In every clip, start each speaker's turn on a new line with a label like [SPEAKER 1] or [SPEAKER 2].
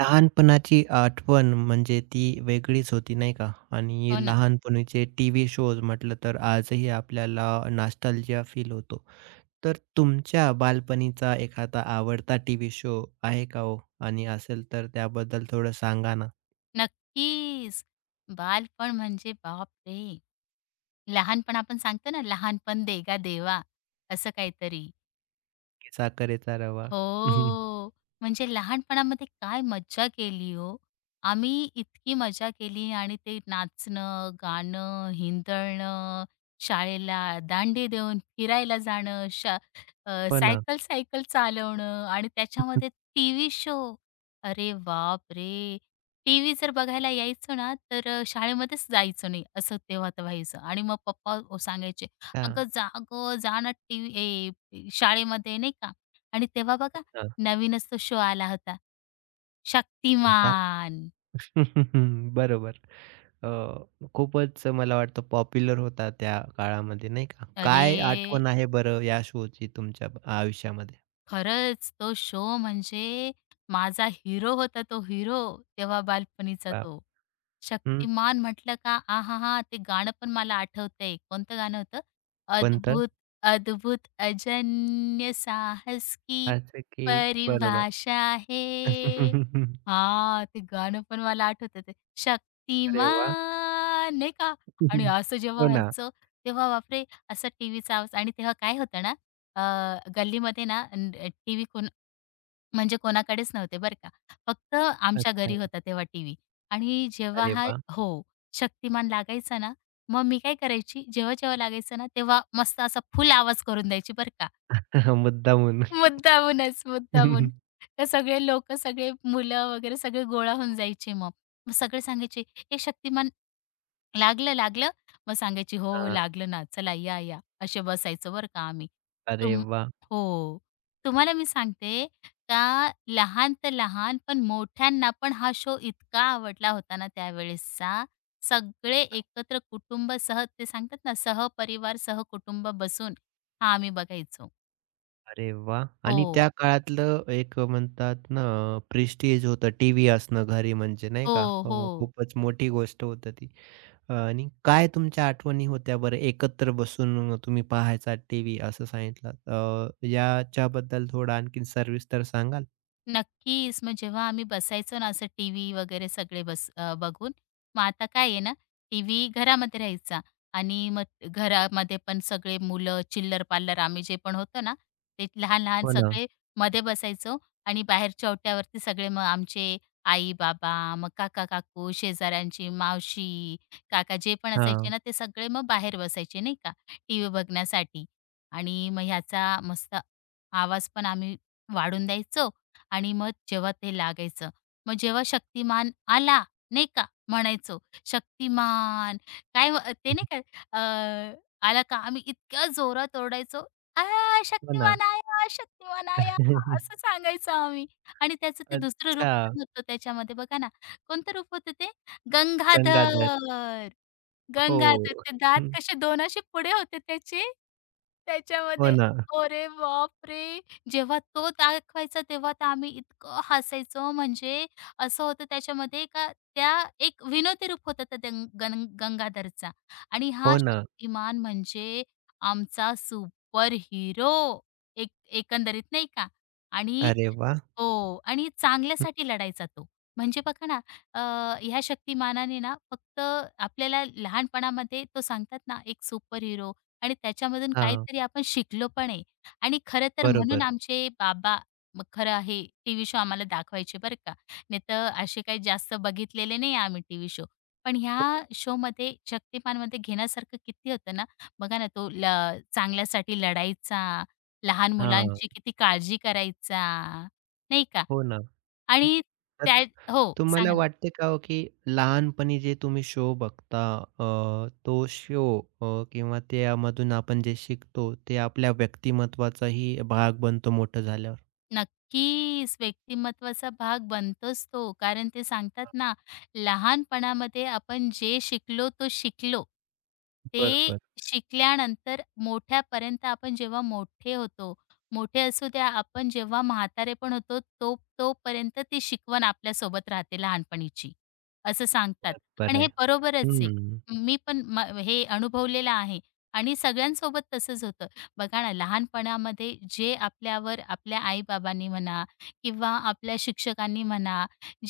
[SPEAKER 1] लहानपणाची आठवण म्हणजे ती वेगळीच होती नाही का? आणि
[SPEAKER 2] हो ना,
[SPEAKER 1] लहानपणीचे टीव्ही शोज म्हटलं तर आजही आपल्याला नॉस्टॅल्जिया फील होतो. तर तुमच्या बालपणीचा एखादा आवडता टीव्ही शो आहे का हो? आणि असेल तर त्याबद्दल थोडं सांगा ना?
[SPEAKER 2] नक्कीच. बालपण म्हणजे बापरे! लहानपण आपण सांगतो ना, लहानपण देगा देवा असं काहीतरी.
[SPEAKER 1] की साखरेचा रवा.
[SPEAKER 2] हो. म्हणजे लहानपणामध्ये काय मज्जा केली हो. आम्ही इतकी मजा केली आणि ते नाचणं, गाणं, हिंदळणं, शाळेला दांडे देऊन फिरायला जाणं,
[SPEAKER 1] हो ना.
[SPEAKER 2] सायकल-सायकल चालवणं आणि त्याच्यामध्ये टीव्ही शो. अरे बापरे! टीव्ही जर बघायला यायचो ना, तर शाळेमध्येच जायचो नाही, असं तेव्हा तर व्हायचं आणि मग पप्पा सांगायचे,
[SPEAKER 1] हां.
[SPEAKER 2] "अगं जा गं, जा ना टीव्ही शाळेमध्ये," नाही का? आणि तेव्हा बघा
[SPEAKER 1] हो ना.
[SPEAKER 2] नवीनच तो शो आला होता.
[SPEAKER 1] कोणता?
[SPEAKER 2] शक्तिमान.
[SPEAKER 1] बरोबर. अ, खूपच मला वाटतं पॉप्युलर होता त्या काळामध्ये नाही का?
[SPEAKER 2] अरे!
[SPEAKER 1] काय आठवण आहे बरं या शोची तुमच्या आयुष्यामध्ये?
[SPEAKER 2] खरंच तो शो म्हणजे माझा हिरो होता तो हिरो तेव्हा बालपणीचा
[SPEAKER 1] बाप
[SPEAKER 2] तो.
[SPEAKER 1] हं,
[SPEAKER 2] शक्तिमान म्हटलं का आहाहा! ते गाणं पण मला आठवतंय. कोणतं गाणं होतं?
[SPEAKER 1] कोणतं?
[SPEAKER 2] अद्भुत, अद्भुत, अजन्य साहस की
[SPEAKER 1] असं की बरोबर.
[SPEAKER 2] परिभाषा है. हां, ते गाणं पण मला आठवतं ते.
[SPEAKER 1] अरे वाह!
[SPEAKER 2] शक्तिमान नाही का? आणि असं जेव्हा
[SPEAKER 1] हो ना.
[SPEAKER 2] व्हायचं तेव्हा बापरे! असा टीव्हीचा आवाज आणि तेव्हा काय होतं ना, अ, गल्लीमध्ये ना न टीव्ही कोण म्हणजे कोणाकडेच नव्हते बरं का. फक्त आमच्या
[SPEAKER 1] अच्छा.
[SPEAKER 2] घरी होता तेव्हा टीव्ही. आणि जेव्हा
[SPEAKER 1] अरे
[SPEAKER 2] हा,
[SPEAKER 1] वाह!
[SPEAKER 2] हो, शक्तिमान लागायचा ना, मग मी काय करायची, जेव्हा-जेव्हा लागायचं ना, तेव्हा मस्त असा फुल आवाज करून द्यायची बरं का.
[SPEAKER 1] मुद्दामून.
[SPEAKER 2] मुद्दामूनच, मुद्दामून. तर सगळे लोकं, सगळे मुलं वगैरे सगळे गोळा होऊन जायचे मग. मग सगळे सांगायचे, "हे शक्तिमान लागलं, लागलं?" मग सांगायची, "हो, हो,
[SPEAKER 1] हां.
[SPEAKER 2] लागलं ना. चला या, या." असे बसायचो बरं का आम्ही.
[SPEAKER 1] अरे
[SPEAKER 2] तुम
[SPEAKER 1] वाह!
[SPEAKER 2] हो. तुम्हाला मी सांगते का लहान तर लहान, पण मोठ्यांना पण हा शो इतका आवडला होता ना त्यावेळेसचा. सगळे एकत्र कुटुंबासह ते सांगतात ना सहपरिवार, सहकुटुंब बसून हा आम्ही बघायचो.
[SPEAKER 1] अरे वाह! आणि
[SPEAKER 2] हो.
[SPEAKER 1] त्या काळातलं एक म्हणतात ना प्रेस्टीज होतं टीव्ही असणं घरी म्हणजे नाही
[SPEAKER 2] हो,
[SPEAKER 1] का?
[SPEAKER 2] हो.
[SPEAKER 1] खूपच मोठी गोष्ट होतं. आणि काय तुमच्या आठवणी होत्या बरं एकत्र बसून तुम्ही पाहायचा टीव्ही असं सांगितलात. याच्याबद्दल थोडं आणखीन सविस्तर सांगाल?
[SPEAKER 2] नक्कीच. मग जेव्हा आम्ही बसायचो ना असं टीव्ही वगैरे सगळे बघून, मग आता काय आहे ना टीव्ही घरामध्ये राहायचा आणि मग घरामध्ये पण सगळे मुलं, चिल्लर-पाल्लर आम्ही जे पण होतो ना, ते लहान-लहान
[SPEAKER 1] हो ना.
[SPEAKER 2] सगळे मध्ये बसायचो आणि बाहेरच्या ओट्यावरती सगळे मग आमचे आई-बाबा, मग काका-काकू, शेजाऱ्यांची मावशी, काका जे पण असायचे
[SPEAKER 1] हां.
[SPEAKER 2] ना, ते सगळे मग बाहेर बसायचे नाही का, टीव्ही बघण्यासाठी. आणि मग ह्याचा मस्त आवाज पण आम्ही वाढून द्यायचो आणि मग जेव्हा ते लागायचं. मग जेव्हा शक्तिमान आला, नाही का, म्हणायचो, "शक्तिमान" काय ते नाही का, आला का आम्ही इतक्या जोरात ओरडायचो, "आ,
[SPEAKER 1] हो ना.
[SPEAKER 2] शक्तिमान आया! शक्तिमान आया!" असं सांगायचो आम्ही. आणि त्याचं ते दुसरं रूप
[SPEAKER 1] अच्छा,
[SPEAKER 2] पण होतं त्याच्यामध्ये बघा ना, कोणतं रूप होतं ते?
[SPEAKER 1] गंगाधर.
[SPEAKER 2] गंगाधर.
[SPEAKER 1] हो.
[SPEAKER 2] गंगाधर ते दात
[SPEAKER 1] हं.
[SPEAKER 2] कसे दोन असे पुढे होते त्याचे.
[SPEAKER 1] हो
[SPEAKER 2] त्याच्यामध्ये
[SPEAKER 1] ना.
[SPEAKER 2] अरे बापरे! जेव्हा तो दाखवायचा तेव्हा तर आम्ही इतकं हसायचो म्हणजे असं होतं त्याच्यामध्ये का त्या एक विनोदी रूप होतं त्या दं गं गंगाधरचा आणि हा
[SPEAKER 1] हो ना.
[SPEAKER 2] शक्तिमान म्हणजे आमचा सुपर हिरो एक एकंदरीत नाही का आणि
[SPEAKER 1] अरे वाह!
[SPEAKER 2] हो आणि
[SPEAKER 1] हं.
[SPEAKER 2] चांगल्यासाठी लढायचा तो. म्हणजे बघा ना, अ, ह्या शक्तिमानाने ना फक्त आपल्याला लहानपणामध्ये तो सांगतात ना, एक सुपर हिरो आणि त्याच्यामधून
[SPEAKER 1] हां.
[SPEAKER 2] काहीतरी आपण शिकलो पण आहे. आणि खरं तर म्हणून
[SPEAKER 1] बरोबर.
[SPEAKER 2] आमचे बाबा मग खरं आहे टीव्ही शो आम्हाला दाखवायचे बरं का. नाहीतर असे काही जास्त बघितलेले नाही आम्ही टीव्ही शो. पण ह्या शोमध्ये शक्तिमानमध्ये घेण्यासारखं किती होतं ना. बघा ना, तो ल चांगल्यासाठी लढायचा, लहान
[SPEAKER 1] हां.
[SPEAKER 2] मुलांची किती काळजी करायचा. नाही का?
[SPEAKER 1] हो ना. हं.
[SPEAKER 2] आणि
[SPEAKER 1] तर
[SPEAKER 2] त्या हो,
[SPEAKER 1] तुम्हाला
[SPEAKER 2] सांगा ना.
[SPEAKER 1] वाटते का हो, की लहानपणी जे तुम्ही शो बघता, तो शो, किंवा त्यामधून आपण जे शिकतो ते आपल्या व्यक्तिमत्त्वाचाही भाग बनतो मोठं झाल्यावर?
[SPEAKER 2] नक्कीच, व्यक्तिमत्त्वाचा भाग बनतोच तो. कारण ते सांगतात ना, लहानपणामध्ये आपण जे शिकलो, तो शिकलो. ते
[SPEAKER 1] बरोबर.
[SPEAKER 2] शिकल्यानंतर मोठ्यापर्यंत आपण जेव्हा मोठे होतो, मोठे असू द्या, आपण जेव्हा म्हातारे पण होतो, तो तोपर्यंत ती शिकवण आपल्यासोबत राहते लहानपणीची, असं सांगतात.
[SPEAKER 1] बरोबर
[SPEAKER 2] आणि हे
[SPEAKER 1] आहे.
[SPEAKER 2] बरोबरच आहे.
[SPEAKER 1] हं.
[SPEAKER 2] मी पण हे अनुभवलेलं आहे आणि सगळ्यांसोबत तसंच होतं. बघा ना लहानपणामध्ये जे आपल्यावर आपल्या आईबाबांनी म्हणा किंवा आपल्या शिक्षकांनी म्हणा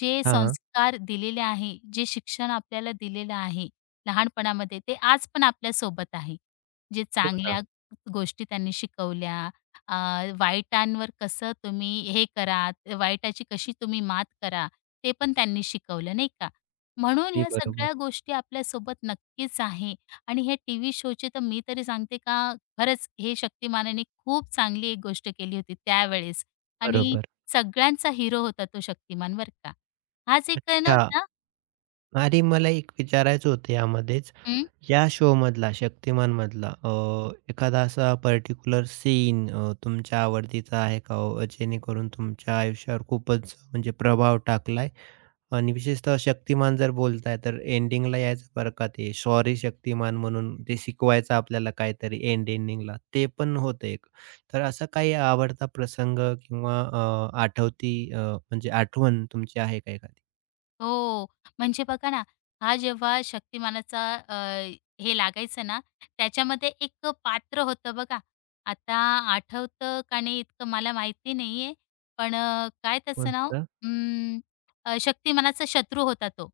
[SPEAKER 2] जे
[SPEAKER 1] हां.
[SPEAKER 2] संस्कार दिलेले आहे, जे शिक्षण आपल्याला दिलेलं आहे लहानपणामध्ये ते आज पण आपल्यासोबत आहे. जे
[SPEAKER 1] हो ना.
[SPEAKER 2] चांगल्या गोष्टी त्यांनी शिकवल्या, अ, वाईटांवर कसं तुम्ही हे करा, वाईटाची कशी तुम्ही मात करा, ते पण त्यांनी शिकवलं नाही का? म्हणून
[SPEAKER 1] ते
[SPEAKER 2] ह्या
[SPEAKER 1] बरोबर.
[SPEAKER 2] सगळ्या गोष्टी आपल्यासोबत नक्कीच आहे आणि हे टीव्ही शोचे तर मी तरी सांगते का खरंच हे शक्तिमानाने खूप चांगली एक गोष्ट केली होती त्यावेळेस आणि
[SPEAKER 1] बरोबर.
[SPEAKER 2] सगळ्यांचा हिरो होता तो शक्तिमान बरं का. हाच एक
[SPEAKER 1] अच्छा.
[SPEAKER 2] नव्हता.
[SPEAKER 1] आणि मला एक विचारायचं होतं यामध्येच, या शोमधला शक्तिमानमधला एखादा असा पर्टिक्युलर सीन तुमच्या आवडतीचा आहे का हो? जेणेकरून तुमच्या आयुष्यावर खूपच म्हणजे प्रभाव टाकलाय आणि विशेषतः शक्तिमान जर बोलताय तर एंडिंगला यायचं बरं का ते सॉरी शक्तिमान म्हणून ते शिकवायचं आपल्याला काहीतरी एंडिंगला ते पण होतं एक. तर असा काही आवडता प्रसंग किंवा म्हणजे आठवण तुमची आहे का एखादी?
[SPEAKER 2] हो. म्हणजे बघा ना, हा जेव्हा शक्तिमानाचा हे लागायचं ना, त्याच्यामध्ये एक पात्र होतं बघा. आता आठवतं का नाही इतकं मला माहिती नाहीये. पण काय त्याचं नाव?
[SPEAKER 1] कोणतं?
[SPEAKER 2] अं, शक्तिमानाचा शत्रू होता तो.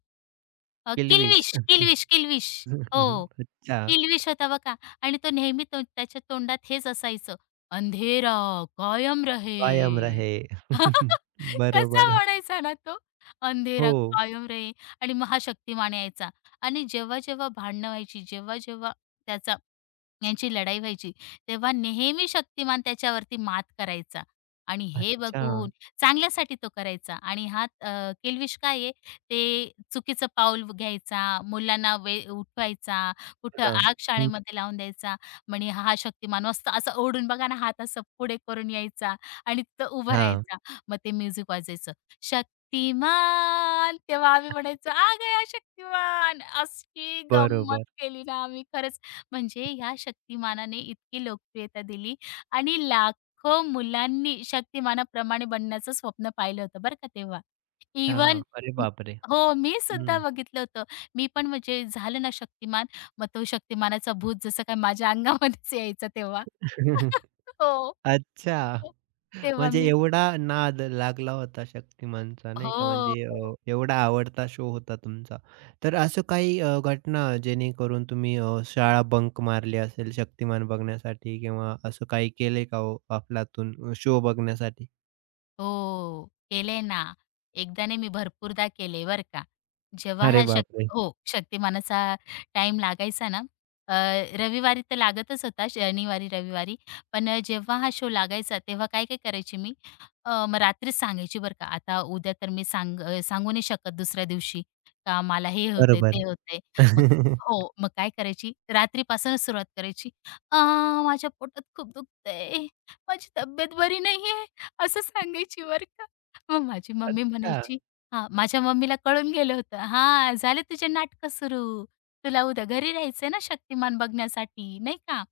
[SPEAKER 1] किल्विश.
[SPEAKER 2] किल्विश.
[SPEAKER 1] हं, हं, हं.
[SPEAKER 2] हो.
[SPEAKER 1] अच्छा,
[SPEAKER 2] किल्विश होता बघा आणि तो नेहमी तो त्याच्या तोंडात हेच असायचं, "अंधेरा कायम
[SPEAKER 1] कायम
[SPEAKER 2] रहे."
[SPEAKER 1] रहे.
[SPEAKER 2] कसा
[SPEAKER 1] बरोबर.
[SPEAKER 2] म्हणायचा ना अंधेरा
[SPEAKER 1] हो.
[SPEAKER 2] कायम रे आणि महाशक्तिमान यायचा आणि जेव्हा जेव्हा भांडणं व्हायची, जेव्हा जेव्हा त्याचा यांची लढाई व्हायची. तेव्हा नेहमी शक्तिमान त्याच्यावरती मात करायचा आणि हे
[SPEAKER 1] अच्छा.
[SPEAKER 2] बघून चांगल्यासाठी तो करायचा आणि हा, किल्विष काय आहे, ते चुकीचं पाऊल घ्यायचा, मुलांना उठवायचा,
[SPEAKER 1] हो
[SPEAKER 2] कुठं
[SPEAKER 1] ना.
[SPEAKER 2] आग
[SPEAKER 1] हं.
[SPEAKER 2] शाळेमध्ये लावून द्यायचा. म्हणे हा हा शक्तिमान मस्त असं ओढून बघा ना हात असं पुढे करून यायचा आणि तिथं उभं
[SPEAKER 1] हां,
[SPEAKER 2] राहायचा. मग ते म्युझिक वाजायचं. शक्तिमान तेव्हा आम्ही म्हणायचो, "आ गया शक्तिमान!" अशी गंमत
[SPEAKER 1] बरोबर.
[SPEAKER 2] केली ना आम्ही खरंच म्हणजे ह्या शक्तिमानाने इतकी लोकप्रियता दिली आणि लाखो मुलांनी शक्तिमानाप्रमाणे बनण्याचं स्वप्न पाहिलं होतं बरं का तेव्हा. इव्हन
[SPEAKER 1] हां. अरे बापरे!
[SPEAKER 2] हो, मी सुद्धा
[SPEAKER 1] हं.
[SPEAKER 2] बघितलं होतं. मी पण म्हणजे झालं ना शक्तिमान, मग तो शक्तिमानाचा भूत जसं काय माझ्या अंगामध्येच यायचा तेव्हा. हो.
[SPEAKER 1] अच्छा.
[SPEAKER 2] हो. तेव्हा
[SPEAKER 1] म्हणजे
[SPEAKER 2] मी
[SPEAKER 1] एवढा नाद लागला होता शक्तिमानचा नाही का?
[SPEAKER 2] हो.
[SPEAKER 1] म्हणजे एवढा आवडता शो होता तुमचा. तर असं काही घटना जेणेकरून तुम्ही शाळा बंक मारली असेल शक्तिमान बघण्यासाठी किंवा असं काही केलंय का हो अफलातून शो बघण्यासाठी?
[SPEAKER 2] हो, केले ना. एकदा नाही मी भरपूरदा केले बरं का. जेव्हा
[SPEAKER 1] अरे
[SPEAKER 2] हा शक
[SPEAKER 1] बापरे!
[SPEAKER 2] हो, शक्तिमानाचा टाइम लागायचा ना, अ, रविवारी तर लागतच होता, शनिवारी, रविवारी. पण जेव्हा हा शो लागायचा तेव्हा काय, काय करायची मी, मग रात्रीच सांगायची बरं का. आता उद्या तर सांगू नाही शकत दुसऱ्या दिवशी का मला हे होतंय, ते
[SPEAKER 1] बरोबर.
[SPEAKER 2] होतंय. मग हो, मग काय करायची, रात्रीपासूनच सुरुवात करायची. "आ, माझ्या पोटात खूप दुखतंय, माझी तब्येत बरी नाहीये." असं सांगायची बरं का. मग माझी मम्मी
[SPEAKER 1] अच्छा.
[SPEAKER 2] म्हणायची हां, माझ्या मम्मीला कळून गेलं होतं, "हां, झाले तुझे नाटकं सुरू. तुला उद्या घरी राहायचंय ना शक्तिमान बघण्यासाठी, नाही का?"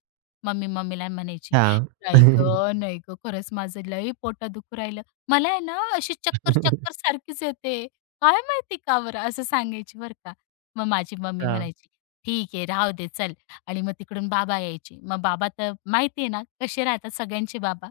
[SPEAKER 2] मम्मीला म्हणायची,
[SPEAKER 1] हां.
[SPEAKER 2] "नाही गं, नाही गं, खरंच माझं लई पोटात दुखू राहिलं. मला आहे ना अशी
[SPEAKER 1] हां,
[SPEAKER 2] चक्कर-चक्कर सारखीच येते. काय माहिती का बरं?" असं सांगायची बरं का. मग माझी मम्मी म्हणायची, "ठीक आहे, राहू दे, चल." आणि मग तिकडून बाबा यायचे. मग बाबा तर माहिती आहे ना कसे राहतात सगळ्यांचे बाबा.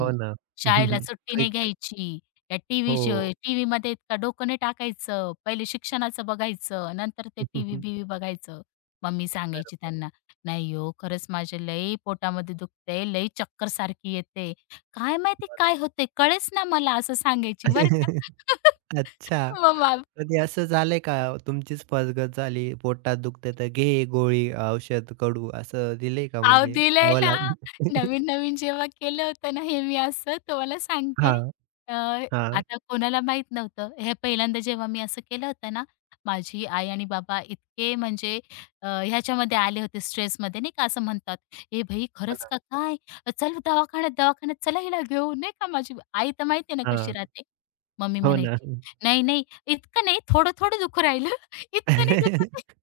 [SPEAKER 1] हो ना.
[SPEAKER 2] शाळेला सुट्टी नाही
[SPEAKER 1] स्ट्रिक्ट.
[SPEAKER 2] घ्यायची. या टीव्ही शो
[SPEAKER 1] हो.
[SPEAKER 2] टीव्हीमध्ये इतकं डोकं नाही टाकायचं. पहिले शिक्षणाचं बघायचं, नंतर ते टीव्ही-बीव्ही बघायचं. मम्मी सांगायची
[SPEAKER 1] बरोबर.
[SPEAKER 2] त्यांना, "नाही हो, खरंच माझे लई पोटामध्ये दुखतंय, लई चक्कर सारखी येते. काय माहिती काय होतंय, कळेच ना मला." असं सांगायची बरं का.
[SPEAKER 1] मग? अच्छा.
[SPEAKER 2] मग
[SPEAKER 1] कधी असं झालंय का तुमचीच फसगत झाली, पोटात दुखतंय तर घे गोळी, औषध, कडू असं दिलंय का
[SPEAKER 2] अहो,
[SPEAKER 1] म्हणजे
[SPEAKER 2] दिलंय
[SPEAKER 1] घ्यावं
[SPEAKER 2] ना.
[SPEAKER 1] लागलं?
[SPEAKER 2] नवीन-नवीन जेव्हा केलं होतं ना हे मी असं तुम्हाला सांगते.
[SPEAKER 1] हां,
[SPEAKER 2] अ,
[SPEAKER 1] हां.
[SPEAKER 2] आता कोणाला माहीत नव्हतं. हे पहिल्यांदा जेव्हा मी असं केलं होतं ना, माझी आई आणि बाबा इतके म्हणजे ह्याच्यामध्ये आले होते स्ट्रेसमध्ये नाही का असं म्हणतात, "ए भाई
[SPEAKER 1] हो
[SPEAKER 2] खरंच
[SPEAKER 1] ना.
[SPEAKER 2] का काय? चल दवाखान्यात, दवाखान्यात चला हिला घेऊन." नाही का माझी आई तर माहिती आहे ना कशी
[SPEAKER 1] हां.
[SPEAKER 2] राहते. मम्मी
[SPEAKER 1] हो ना.
[SPEAKER 2] म्हणायची, "नाही, नाही इतकं नाही, थोडं-थोडं दुखू राहिलं. इतकं नाही दुखत आहे."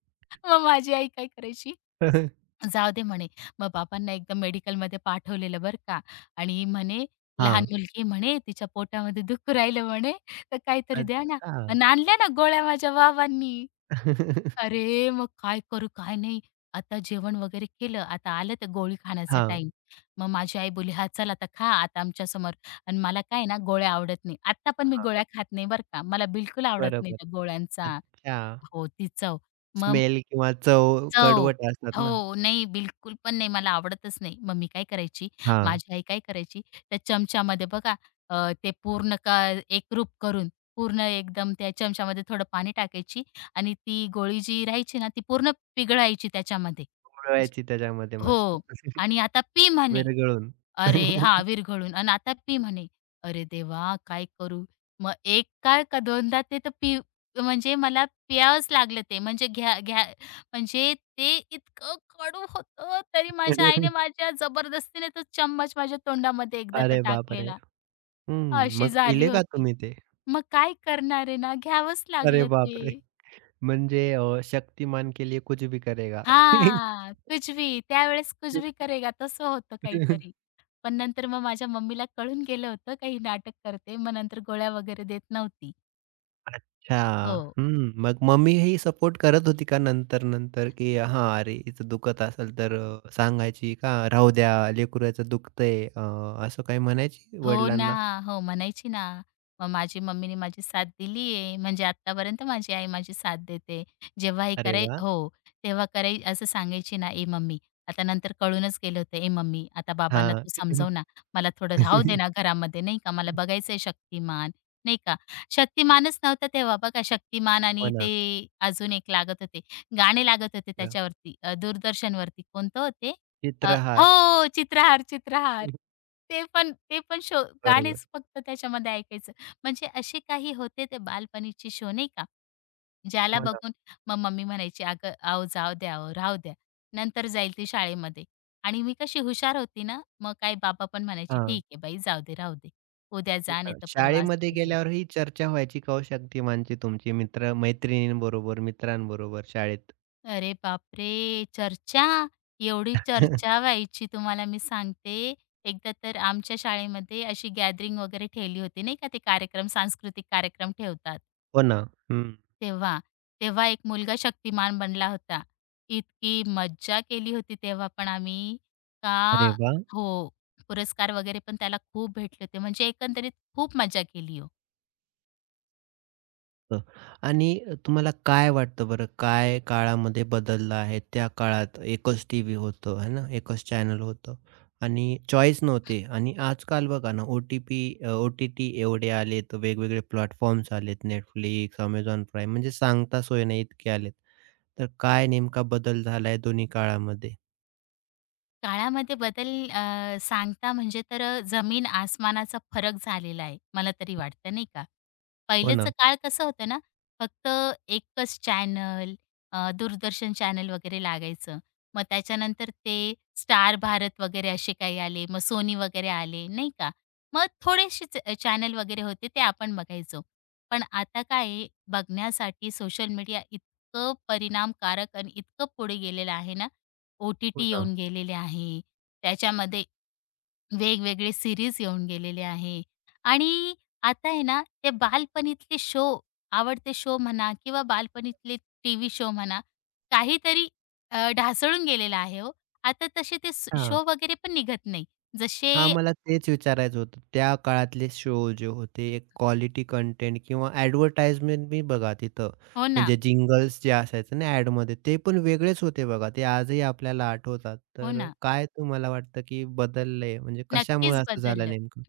[SPEAKER 2] मग माझी आई काय करायची
[SPEAKER 1] हं.
[SPEAKER 2] जाऊ दे म्हणे. मग बाबांना एकदम मेडिकलमध्ये पाठवलेलं बरं का आणि म्हणे लहान मुलगी म्हणे तिच्या पोटामध्ये दुखू राहिलं म्हणे, तर काहीतरी द्या ना.
[SPEAKER 1] अच्छा.
[SPEAKER 2] अन् आणल्या ना गोळ्या माझ्या बाबांनी. अरे, मग काय करू काय नाही. आता जेवण वगैरे केलं. आता आलं ते गोळी खाण्याचा
[SPEAKER 1] हां.
[SPEAKER 2] टाईम. मग माझी आई बोलली, "हां, चल आता खा आता आमच्यासमोर." आणि मला काय ना गोळ्या आवडत नाही. आत्ता पण मी
[SPEAKER 1] हां,
[SPEAKER 2] गोळ्या खात नाही बरं का. मला बिलकुल आवडत नाही
[SPEAKER 1] बरोबर.
[SPEAKER 2] त्या गोळ्यांचा
[SPEAKER 1] अच्छा.
[SPEAKER 2] हो, ती चव. मग
[SPEAKER 1] स्मेल किंवा चव
[SPEAKER 2] चव.
[SPEAKER 1] कडवट असतात ना.
[SPEAKER 2] हो, नाही बिलकुल पण नाही, मला आवडतच नाही. मग मी काय करायची,
[SPEAKER 1] हां,
[SPEAKER 2] माझी आई काय करायची, त्या चमच्यामध्ये बघा, अ, ते पूर्ण का एकरूप करून पूर्ण एकदम त्या चमच्यामध्ये थोडं पाणी टाकायची आणि ती गोळी जी राहायची ना, ती पूर्ण पिघळायची त्याच्यामध्ये. जी
[SPEAKER 1] गोळवायची त्याच्यामध्ये मस्त.
[SPEAKER 2] हो. आणि आता पी म्हणे.
[SPEAKER 1] विरघळून.
[SPEAKER 2] अरे हां, विरघळून आणि आता पी म्हणे. अरे देवा! काय करू? मग एक काय का दोनदा ते तर पी म्हणजे मला प्यावंच लागलं ते. म्हणजे घ्या घ्या म्हणजे ते इतकं कडू होतं, तरी माझ्या आईने माझ्या जबरदस्तीने तो चम्मच माझ्या तोंडामध्ये एकदा तर
[SPEAKER 1] अरे बापरे!
[SPEAKER 2] टाकलेला.
[SPEAKER 1] हं,
[SPEAKER 2] अशी
[SPEAKER 1] मग
[SPEAKER 2] झाली
[SPEAKER 1] पिले का
[SPEAKER 2] होती.
[SPEAKER 1] तुम्ही ते?
[SPEAKER 2] मग काय करणार आहे ना, घ्यावंच
[SPEAKER 1] अरे
[SPEAKER 2] लागलं
[SPEAKER 1] बापरे!
[SPEAKER 2] ते.
[SPEAKER 1] म्हणजे शक्तिमान के लिए कुछ भी करेगा.
[SPEAKER 2] हां, कुछ भी त्यावेळेस कुछ भी करेगा तसं होतं काहीतरी. पण नंतर मग माझ्या मम्मीला कळून गेलं होतं का नाटक करते, मग नंतर गोळ्या वगैरे देत नव्हती.
[SPEAKER 1] अच्छा.
[SPEAKER 2] हो.
[SPEAKER 1] हं, मग मम्मी ही सपोर्ट करत होती का नंतर-नंतर, की हां, अरे हिचं दुखत असेल तर, सांगायची का राहू द्या लेकरू दुखतंय, असं काही म्हणायची
[SPEAKER 2] हो
[SPEAKER 1] वडिलांना?
[SPEAKER 2] ना. हो, म्हणायची ना. मग माझी मम्मीने माझी साथ दिली आहे. म्हणजे आत्तापर्यंत माझी आई माझी साथ देते. जेव्हाही
[SPEAKER 1] अरे
[SPEAKER 2] कराय
[SPEAKER 1] वाह!
[SPEAKER 2] हो, तेव्हा कराय असं सांगायची ना, "ए मम्मी" आता नंतर कळूनच गेलं होतं, "ए मम्मी, आता बाबांना
[SPEAKER 1] हां.
[SPEAKER 2] तू समजव ना. मला थोडं राहू दे ना घरामध्ये, नाही का. मला बघायचंय शक्तिमान." नाही का. शक्तिमानच नव्हता तेव्हा बघा. शक्तिमान
[SPEAKER 1] हो
[SPEAKER 2] आणि
[SPEAKER 1] ना.
[SPEAKER 2] ते अजून एक लागत होते. गाणे लागत होते
[SPEAKER 1] र
[SPEAKER 2] त्याच्यावरती, दूरदर्शनवरती. कोणतं हो,
[SPEAKER 1] चित्रहार.
[SPEAKER 2] हो, चित्रहार. ते पण शो
[SPEAKER 1] बरोबर.
[SPEAKER 2] गाणेच फक्त त्याच्यामध्ये ऐकायचं. म्हणजे असे काही होते ते बालपणीचे शो नाही का, ज्याला
[SPEAKER 1] हो ना.
[SPEAKER 2] बघून मग मम्मी म्हणायची, "अगं, अहो जाऊ द्या ओ, राहू द्या. नंतर जाईल ती शाळेमध्ये." आणि मी कशी हुशार होती ना, मग काय बाबा पण म्हणायचे,
[SPEAKER 1] हां.
[SPEAKER 2] "ठीक आहे बाई, जाऊ दे, राहू दे. उद्या
[SPEAKER 1] हो
[SPEAKER 2] जा,
[SPEAKER 1] ना.
[SPEAKER 2] नाहीतर परवा असं
[SPEAKER 1] शाळेमध्ये
[SPEAKER 2] काहीतरी."
[SPEAKER 1] गेल्यावर ही चर्चा व्हायची का हो शक्तिमानची तुमची मित्र-मैत्रिणींबरोबर, मित्रांबरोबर शाळेत?
[SPEAKER 2] अरे बापरे! चर्चा, एवढी चर्चा व्हायची तुम्हाला मी सांगते. एकदा तर आमच्या शाळेमध्ये अशी गॅदरिंग वगैरे ठेवली होती नाही का, ते कार्यक्रम सांस्कृतिक कार्यक्रम ठेवतात
[SPEAKER 1] हो ना. हं.
[SPEAKER 2] तेव्हा. तेव्हा एक मुलगा शक्तिमान बनला होता. इतकी मज्जा केली होती तेव्हा पण आम्ही का
[SPEAKER 1] अरे वाह!
[SPEAKER 2] हो, पुरस्कार वगैरे पण त्याला खूप भेटले होते. म्हणजे एकंदरीत खूप मजा केली हो.
[SPEAKER 1] हं. आणि तुम्हाला काय वाटतं बरं, काय काळामध्ये बदललं आहे? त्या काळात एकच टीव्ही होतं, है ना? एकच चॅनल होतं आणि चॉईस नव्हते आणि आजकाल बघा ना, ओ-टी-टी एवढे आलेत, वेगवेगळे प्लॅटफॉर्म्स आलेत. Netflix, Amazon Prime म्हणजे सांगता सोय नाही इतके आलेत. तर काय नेमका बदल झालाय दोन्ही काळामध्ये?
[SPEAKER 2] सांगता म्हणजे तर जमीन आसमानाचा फरक झालेला आहे, मला तरी वाटतं नाही का?
[SPEAKER 1] हो
[SPEAKER 2] पहिलेचं
[SPEAKER 1] ना,
[SPEAKER 2] काळ कसं होतं ना, फक्त एकच चॅनल, दूरदर्शन चॅनल वगैरे लागायचं. मग त्याच्यानंतर ते स्टार भारत वगैरे असे काही आले. मग सोनी वगैरे आले, नाही का? मग थोडेसेच, चॅनल वगैरे होते ते आपण बघायचो. पण आता काय आहे, बघण्यासाठी सोशल मीडिया इतकं परिणामकारक आणि इतकं पुढे गेलेलं आहे ना,
[SPEAKER 1] हो
[SPEAKER 2] OTT
[SPEAKER 1] ना.
[SPEAKER 2] येऊन गेलेले आहे. त्याच्यामध्ये वेगवेगळे सीरीज येऊन गेलेले आहे. आणि आता आहे ना, ते बालपणीतले शो, आवडते शो म्हणा किंवा बालपणीतले टीव्ही शो म्हणा, काहीतरी, ढासळून गेलेला आहे हो. आता तसे ते
[SPEAKER 1] हां.
[SPEAKER 2] शो वगैरे पण निघत नाही.
[SPEAKER 1] हां,
[SPEAKER 2] जसे
[SPEAKER 1] मला तेच विचारायचं होतं. त्या काळातले शो जे होते, एक क्वालिटी कंटेंट किंवा ॲडव्हर्टाइजमेंट बी बघा तिथं,
[SPEAKER 2] हो ना,
[SPEAKER 1] म्हणजे जिंगल्स जे असायचं ना ॲडमध्ये, ते पण वेगळेच होते बघा. ते आजही आपल्याला आठवतात.
[SPEAKER 2] हो
[SPEAKER 1] तर
[SPEAKER 2] ना.
[SPEAKER 1] काय तुम्हाला वाटतं, की बदललंय? म्हणजे कशामुळे
[SPEAKER 2] नक्कीच
[SPEAKER 1] असं झालं
[SPEAKER 2] बदललं.
[SPEAKER 1] नेमकं?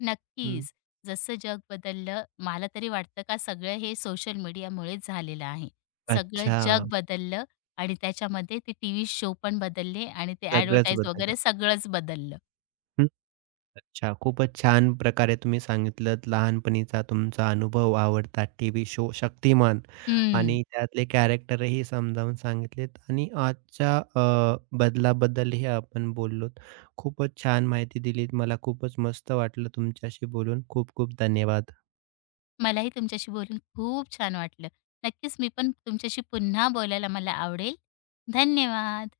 [SPEAKER 1] हं.
[SPEAKER 2] नक्कीच. जसं जग बदललं, मला तरी वाटतं का सगळं हे सोशल मीडियामुळेच झालेलं आहे. सगळं
[SPEAKER 1] अच्छा.
[SPEAKER 2] जग बदललं आणि त्याच्यामध्ये ते टीव्ही शो पण बदलले आणि ते
[SPEAKER 1] सगळंच
[SPEAKER 2] ॲडव्हर्टाइज
[SPEAKER 1] बदललं.
[SPEAKER 2] वगैरे सगळंच बदललं.
[SPEAKER 1] अच्छा. खूपच छान प्रकारे तुम्ही सांगितलत लहानपणीचा तुमचा अनुभव, आवडता टीव्ही शो शक्तिमान
[SPEAKER 2] हं.
[SPEAKER 1] आणि त्यातले कॅरेक्टरही समजावून सांगितलेत आणि आजच्या बदलाबद्दलही आपण बोललोत. खूपच छान माहिती दिलीत. मला खूपच मस्त वाटलं तुमच्याशी बोलून. खूप खूप धन्यवाद.
[SPEAKER 2] मलाही तुमच्याशी बोलून खूप छान वाटलं. नक्कीच मी पण तुमच्याशी पुन्हा बोलायला मला आवडेल. धन्यवाद.